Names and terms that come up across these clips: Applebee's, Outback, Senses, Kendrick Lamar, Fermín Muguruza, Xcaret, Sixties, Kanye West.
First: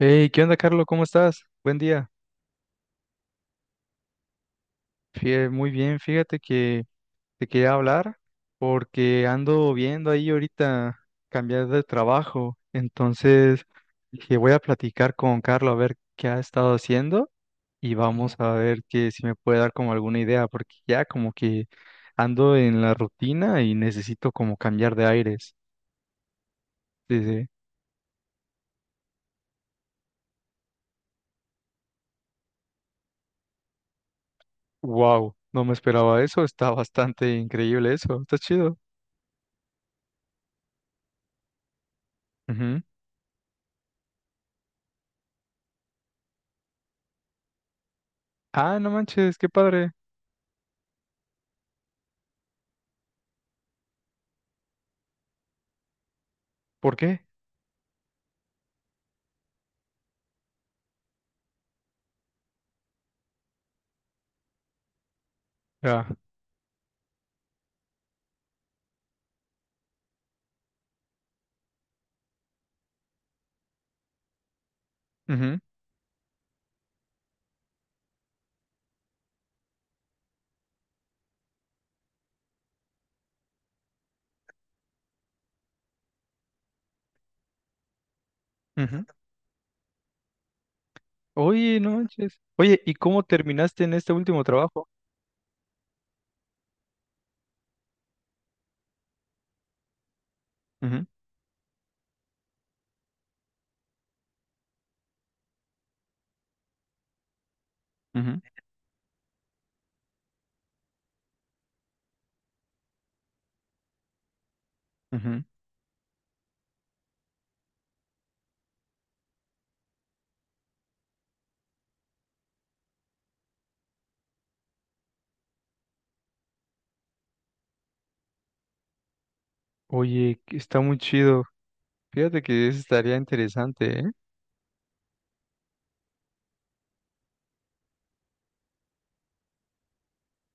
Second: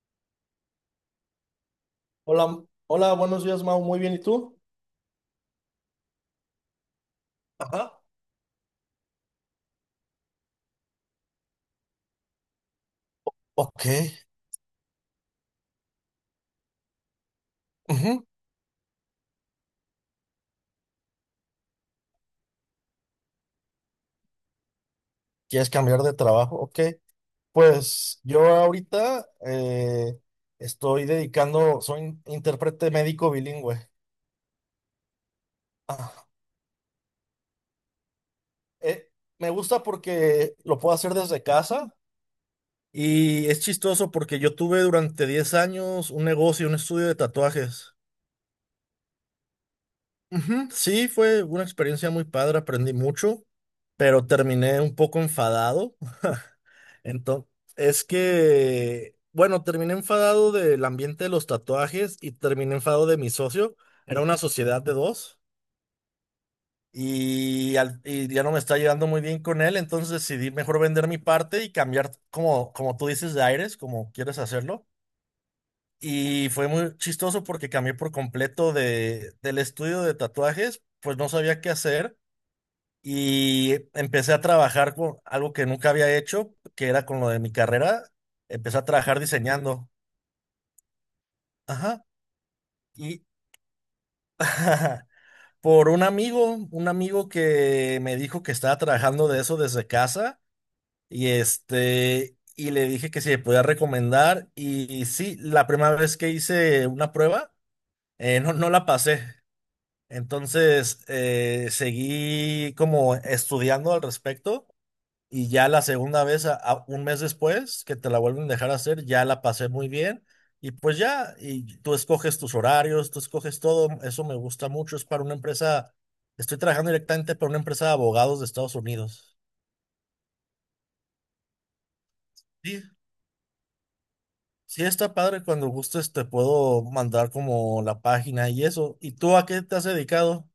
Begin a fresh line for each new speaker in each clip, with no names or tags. Hey, ¿qué onda, Carlos? ¿Cómo estás? Buen día.
Hola, hola, buenos días, Mau. Muy bien, ¿y tú?
Muy bien, fíjate que te quería
Ajá,
hablar porque ando viendo ahí ahorita cambiar de trabajo. Entonces
ok.
dije, voy a platicar con Carlos a ver qué ha estado haciendo y
Ujú.
vamos a ver que si me puede dar como alguna idea, porque ya como que ando en la rutina y necesito como cambiar de aires.
¿Quieres cambiar de trabajo? Ok.
Dice,
Pues yo ahorita estoy dedicando, soy intérprete médico bilingüe.
wow, no me esperaba
Ah,
eso, está bastante increíble eso, está chido.
eh, me gusta porque lo puedo hacer desde casa
Ujú.
y es chistoso porque yo tuve durante 10 años un negocio, un estudio de tatuajes.
Ah, no manches, qué padre.
Ujú. Sí, fue una experiencia muy padre, aprendí mucho, pero terminé un poco enfadado.
¿Por qué?
Entonces, es que, bueno, terminé enfadado del ambiente de los tatuajes y terminé enfadado de mi socio. Era una sociedad de dos
Ah,
y ya no me está llevando muy bien con él, entonces decidí mejor vender mi parte y cambiar, como, como tú dices, de aires, como quieres hacerlo.
ujú,
Y fue muy chistoso porque cambié por completo de, del estudio de tatuajes, pues no sabía qué hacer y empecé a trabajar con algo que nunca había hecho, que era con lo de mi carrera. Empecé a
ujú.
trabajar diseñando.
Oye, no
Ajá.
manches. Oye, ¿y cómo
Y
terminaste en este último trabajo?
por un amigo que me dijo que estaba trabajando de eso desde casa
Ujú,
y este y le dije que si me podía recomendar y sí, la primera vez que hice una prueba,
ujú,
no la pasé. Entonces seguí como estudiando al respecto.
ujú.
Y ya la segunda vez, un mes después, que te la vuelven a dejar hacer, ya la pasé muy bien. Y pues ya, y tú escoges tus horarios, tú escoges todo. Eso me gusta mucho. Es para una empresa, estoy trabajando directamente para una empresa de abogados de Estados Unidos.
Oye, que está muy chido. Fíjate que eso
Sí,
estaría interesante, ¿eh?
sí está padre. Cuando gustes te puedo mandar como la página y eso. ¿Y tú a qué te has dedicado?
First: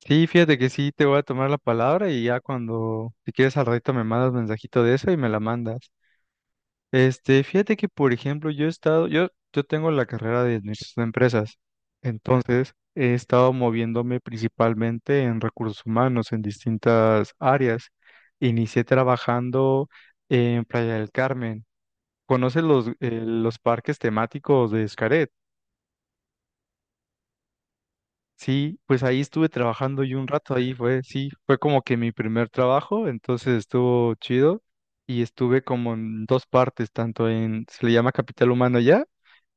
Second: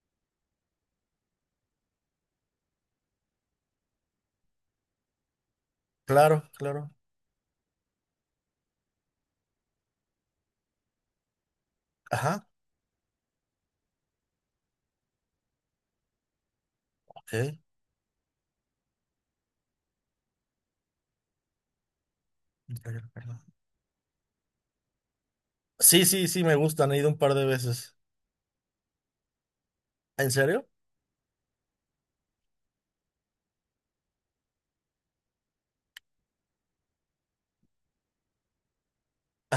Sí, fíjate que sí, te voy a tomar la palabra y ya cuando, si quieres al ratito me mandas mensajito de eso y me la mandas.
Claro, claro.
Este, fíjate que, por ejemplo, yo he estado, yo tengo la carrera de administración de empresas,
Ajá,
entonces he estado moviéndome principalmente en recursos humanos, en distintas
ok.
áreas. Inicié trabajando en Playa del Carmen. ¿Conoces los parques temáticos de Xcaret?
Sí, sí, sí, me gustan. He ido un par de veces.
Sí, pues ahí estuve trabajando y un
¿En
rato
serio?
ahí fue, sí, fue como que mi primer trabajo, entonces estuvo chido y estuve como en dos partes, tanto en, se le llama capital humano ya,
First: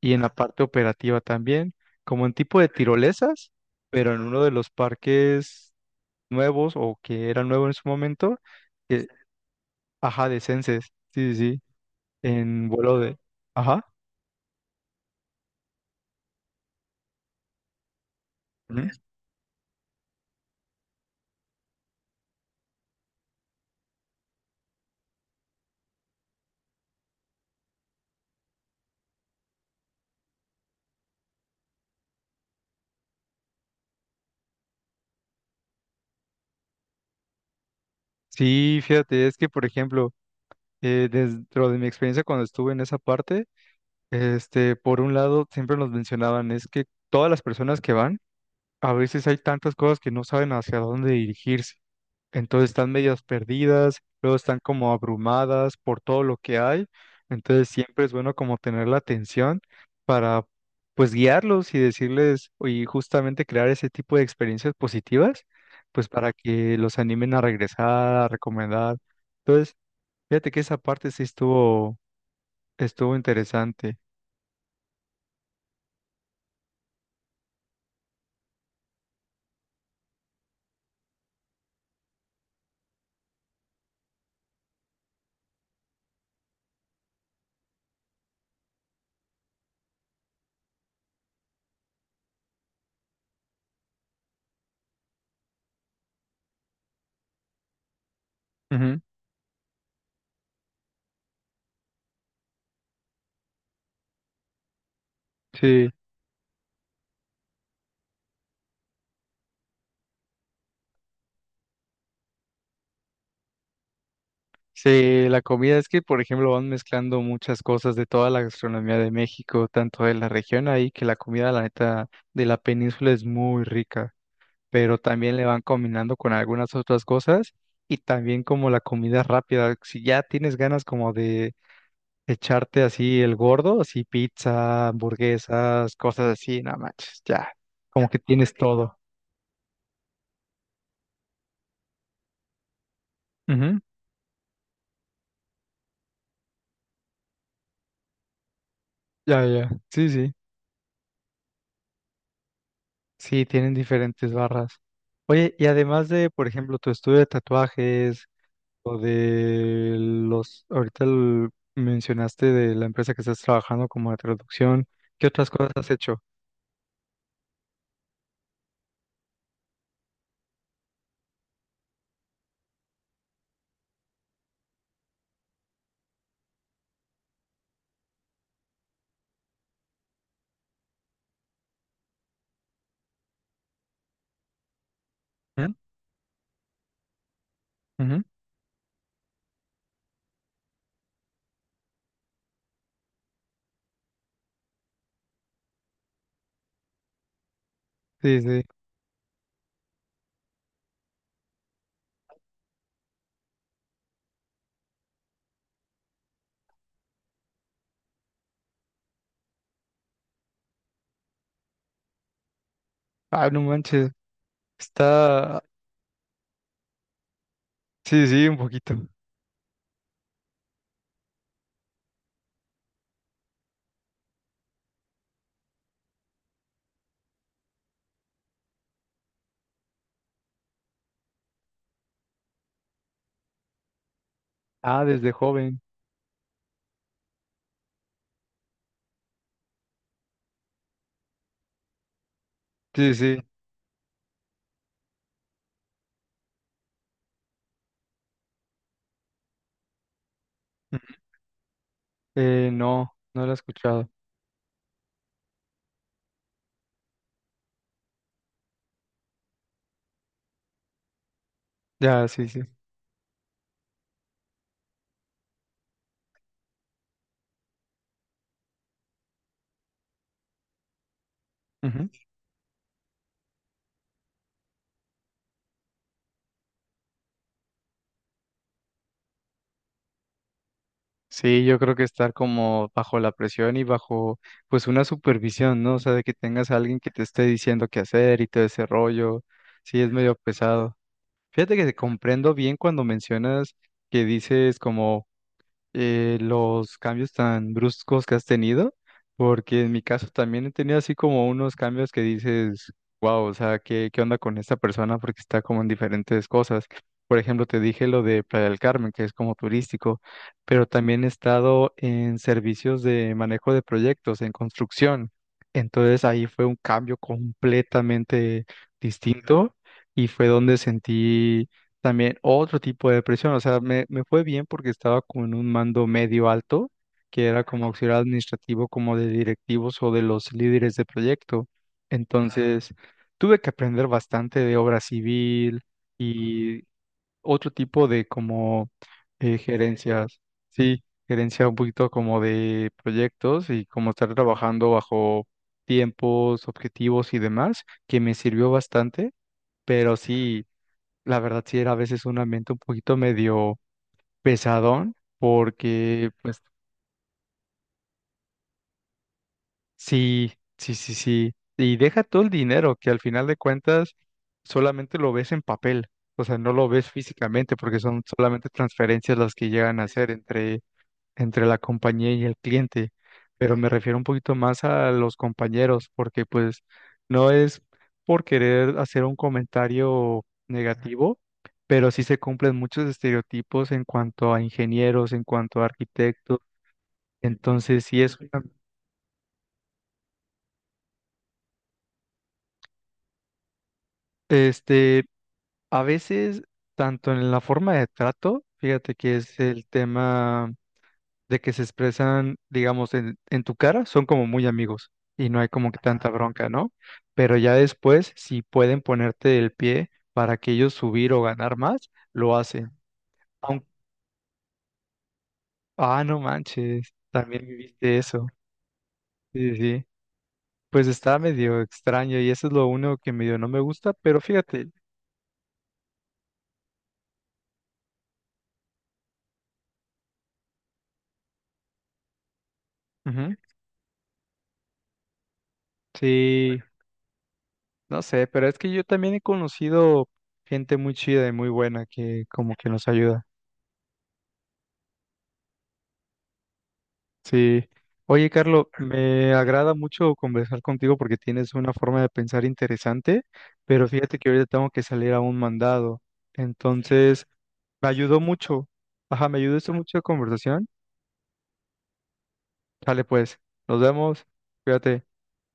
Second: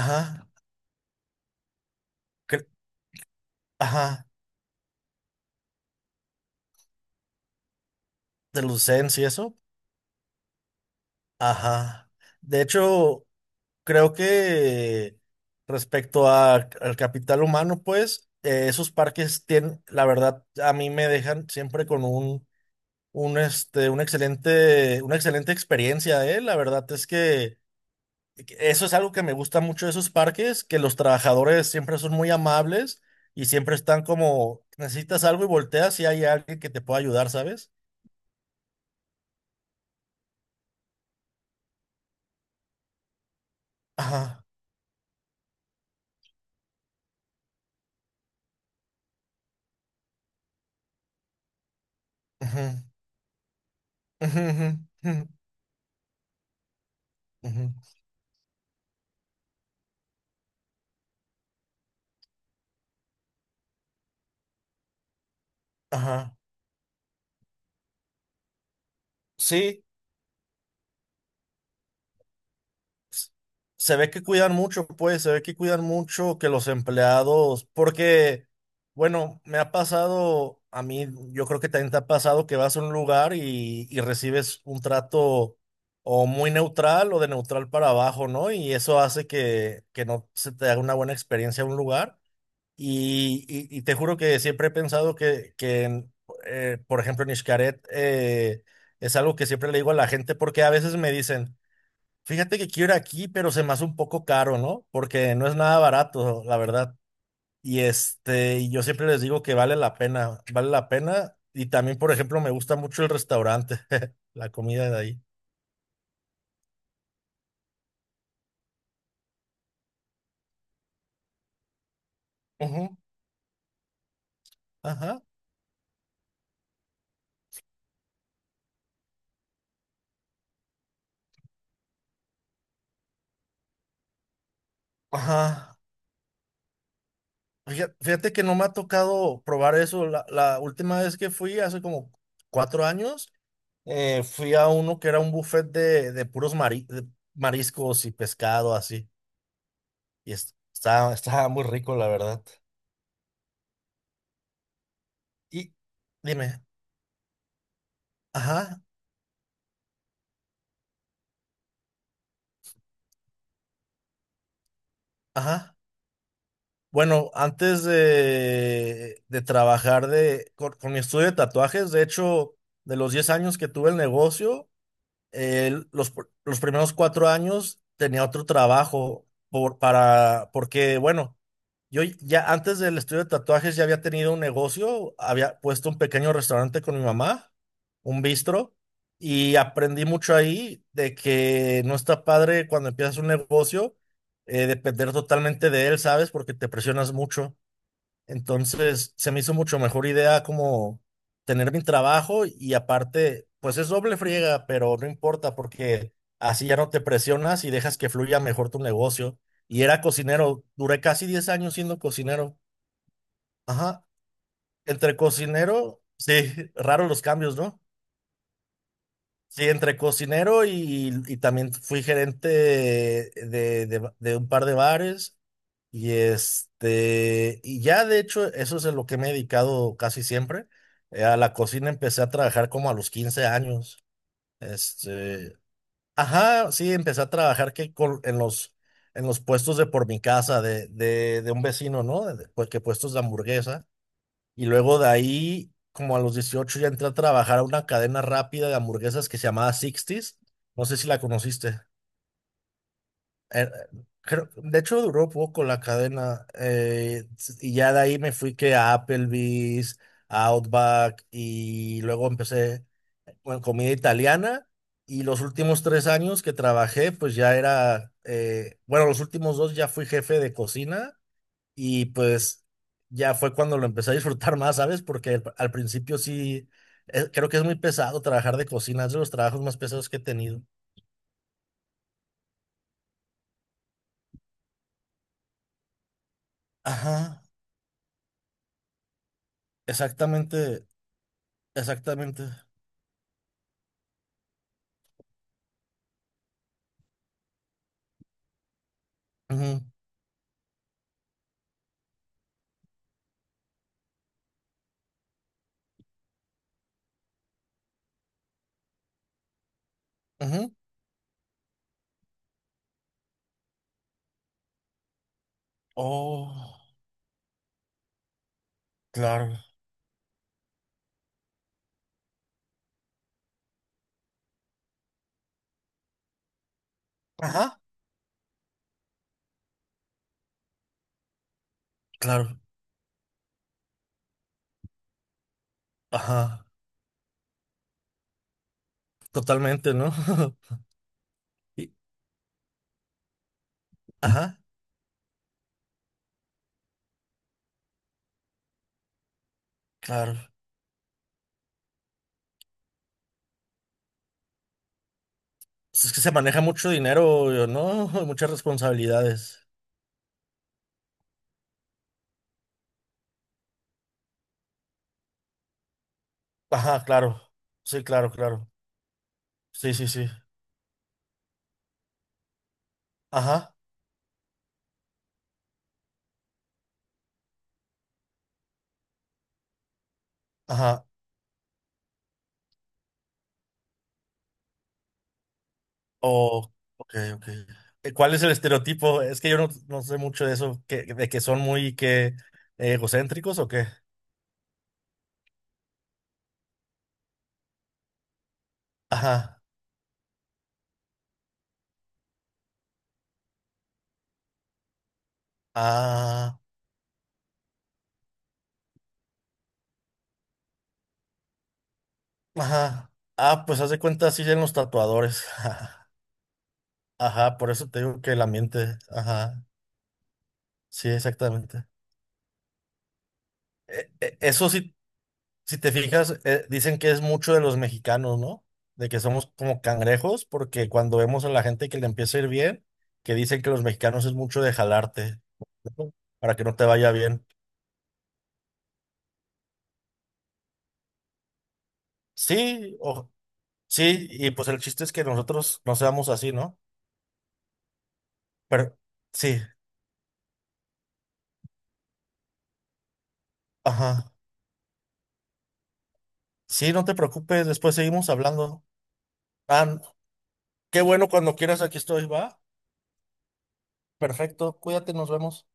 y en la parte operativa también, como en tipo
cre-
de tirolesas, pero en
Ajá.
uno de los parques nuevos o que era nuevo en su momento,
De
que,
Lucens y eso.
ajá, de Senses, sí, sí, sí,
Ajá. De
en vuelo de,
hecho,
ajá.
creo que respecto al capital humano, pues, esos
Ujú.
parques tienen, la verdad, a mí me dejan siempre con un, este, un excelente, una excelente experiencia, ¿eh? La verdad es que eso es algo que me gusta mucho de esos parques, que los trabajadores siempre son muy amables y siempre están como, necesitas algo y volteas y hay alguien que te pueda ayudar, ¿sabes?
Sí, fíjate, es que por ejemplo, dentro de mi experiencia cuando estuve en esa parte,
Ajá.
este, por un lado, siempre nos mencionaban, es que todas las personas que van, a veces hay tantas cosas que no saben hacia dónde dirigirse.
Ujú,
Entonces están medias perdidas, luego
ujú,
están
ujú,
como
ujú,
abrumadas por todo lo que hay. Entonces
ujú.
siempre es bueno como tener la atención para pues guiarlos y decirles y justamente crear ese tipo de experiencias positivas, pues para
Ajá.
que los animen a regresar, a recomendar. Entonces,
Sí,
fíjate que esa parte estuvo
s-
interesante.
se ve que cuidan mucho, pues, se ve que cuidan mucho que los empleados, porque, bueno, me ha pasado, a mí, yo creo que también te ha pasado que vas a un lugar y recibes un trato o muy neutral o de neutral para abajo, ¿no? Y eso hace que no se te haga una buena experiencia a un lugar. Y te juro que siempre he pensado que en, por ejemplo, en Xcaret,
Ujú.
es algo que siempre le digo a la gente porque a veces me dicen, fíjate que quiero ir aquí, pero se me hace un poco caro, ¿no? Porque no es nada
Sí.
barato, la verdad. Y este, y yo siempre les digo que vale la pena, vale la pena. Y también, por ejemplo, me gusta mucho el restaurante, la comida de ahí.
Sí, la comida es que, por ejemplo, van mezclando muchas cosas de toda la gastronomía de México, tanto de la región ahí, que la comida, la neta, de la
Ujú,
península es muy rica, pero
ajá,
también le van combinando con algunas otras cosas y también como la comida rápida. Si ya tienes ganas como de echarte así el gordo, así pizza,
ajá.
hamburguesas, cosas así, no manches, ya,
Fíjate,
como que
fíjate que
tienes
no me ha
todo.
tocado probar eso. La última vez que fui, hace como 4 años,
Ujú.
fui a uno que era un buffet de puros de mariscos y pescado, así.
Ya, ya, sí,
Y
sí.
estaba muy rico, la verdad.
Sí, tienen diferentes barras. Oye, y
Y
además de, por
dime,
ejemplo, tu estudio de tatuajes
ajá,
o de los, mencionaste de la empresa que estás trabajando como de traducción, ¿qué otras cosas
ajá.
has hecho?
Bueno, antes de trabajar con mi estudio de tatuajes, de hecho, de los 10 años que tuve el negocio, los primeros 4 años tenía otro trabajo porque, bueno, yo ya antes del estudio de tatuajes ya había tenido un negocio, había
¿Mm?
puesto un pequeño restaurante con mi mamá,
Ujú.
un bistro, y aprendí mucho ahí de que no está padre cuando empiezas un negocio, depender totalmente de él, ¿sabes? Porque te presionas mucho.
Sí, sí.
Entonces, se me hizo mucho mejor idea como tener mi trabajo y aparte, pues es doble friega, pero no importa porque así ya no te presionas y dejas que fluya mejor tu negocio. Y era cocinero, duré casi 10 años siendo cocinero.
Ah, no
Ajá,
manches.
entre
Está,
cocinero, sí, raros los cambios, ¿no?
sí, sí, un poquito.
Sí, entre cocinero y también fui gerente de un par de bares. Y este, y ya de hecho, eso es a lo que me he dedicado casi siempre. A la cocina empecé a trabajar como a los 15 años.
Ah, desde
Este,
joven.
ajá, sí, empecé a trabajar en los puestos de por mi casa, de un vecino, ¿no? Pues, que puestos
Sí,
de
sí.
hamburguesa. Y luego de ahí, como a los 18 ya entré a trabajar a una cadena rápida de hamburguesas que se llamaba Sixties. No sé si
Ujú.
la conociste.
No, no lo he
Eh,
escuchado.
de hecho, duró poco la cadena. Y ya de ahí me fui que a Applebee's, a Outback, y luego
Ya, sí, sí.
empecé con comida italiana. Y los últimos 3 años que trabajé, pues ya era, bueno, los últimos dos ya fui jefe de cocina y pues ya fue cuando lo empecé a disfrutar más, ¿sabes? Porque al principio sí, creo que es muy pesado trabajar de cocina, es de los trabajos más pesados que he tenido.
Sí, yo creo que estar como bajo la presión y bajo pues una supervisión, ¿no? O sea, de que tengas a alguien que te esté
Ajá.
diciendo qué hacer y todo ese rollo, sí es medio
Exactamente.
pesado. Fíjate que te
Exactamente.
comprendo bien cuando mencionas que dices como los cambios tan bruscos que has tenido,
Ujú,
porque en mi caso también he tenido así como unos cambios que dices, wow, o sea, ¿qué onda con esta persona? Porque está como en diferentes cosas. Por ejemplo, te dije lo de Playa del Carmen, que es como turístico,
ujú.
pero también he estado en servicios de manejo de proyectos, en construcción. Entonces ahí fue un
Oh,
cambio completamente
claro.
distinto y fue donde sentí también otro tipo de depresión, o sea, me fue bien porque estaba con un mando medio alto, que era
Ajá.
como auxiliar administrativo, como de directivos o de los líderes de proyecto.
Claro,
Entonces, tuve que aprender bastante de obra civil
ajá,
y otro tipo de como
totalmente, ¿no?
gerencias, sí, gerencia un
Y-
poquito como de proyectos y como estar
ajá,
trabajando bajo tiempos, objetivos y demás, que me sirvió bastante, pero
claro.
sí. La verdad sí era a veces un ambiente un poquito medio pesadón,
Pues es que
porque
se maneja
pues
mucho dinero, ¿no? Muchas responsabilidades.
sí, sí, sí, sí. Y deja todo el dinero, que al final de cuentas solamente lo ves en papel, o sea, no lo
Ajá,
ves
claro.
físicamente, porque
Sí,
son
claro,
solamente
claro.
transferencias las que
Sí,
llegan a
sí, sí.
hacer entre la compañía y el cliente,
Ajá,
pero me refiero un poquito más a los compañeros, porque pues no es por querer hacer un comentario
ajá.
negativo, pero sí se cumplen muchos estereotipos en cuanto a ingenieros, en cuanto a arquitectos,
Oh, ok, ok.
entonces
¿Cuál es el estereotipo? Es que yo no, no sé mucho de eso, que, de que son muy que egocéntricos o qué.
este, a veces, tanto en la forma de trato, fíjate que es
Ajá.
el tema de que se expresan, digamos, en tu cara, son como muy amigos y no hay como que tanta Ah,
Ah.
bronca, ¿no? Pero ya después, si pueden ponerte el pie para que ellos subir o ganar más, lo hacen.
Ajá. Ah, pues
Aun-
haz de cuenta, así en los tatuadores.
ah, no manches,
Ajá,
también
por eso te
viviste
digo que el
eso.
ambiente. Ajá,
Sí, sí. Sí. Pues
sí,
está medio
exactamente.
extraño y eso es lo único que medio no me
E-
gusta,
e-
pero
Eso
fíjate.
sí, si te fijas, dicen que es mucho de los mexicanos, ¿no? De que somos como cangrejos, porque cuando vemos a la gente que le empieza a ir bien, que
Ujú.
dicen que los mexicanos es mucho de jalarte, ¿no? Para que no
Sí,
te vaya bien.
no sé, pero es que yo también he conocido gente muy chida y muy buena que como que
Sí,
nos
o,
ayuda.
sí, y pues el chiste es que nosotros no seamos así, ¿no?
Sí. Oye, Carlos,
Pero
me
sí,
agrada mucho conversar contigo porque tienes una forma de pensar interesante, pero
ajá.
fíjate que ahorita tengo que salir a un mandado.
Sí, no te
Entonces,
preocupes, después
me
seguimos
ayudó
hablando.
mucho. Ajá, me ayudó esto
Ah,
mucho la conversación.
qué bueno, cuando quieras, aquí estoy, va.
Dale, pues, nos vemos.
Perfecto, cuídate,
Cuídate.
nos vemos.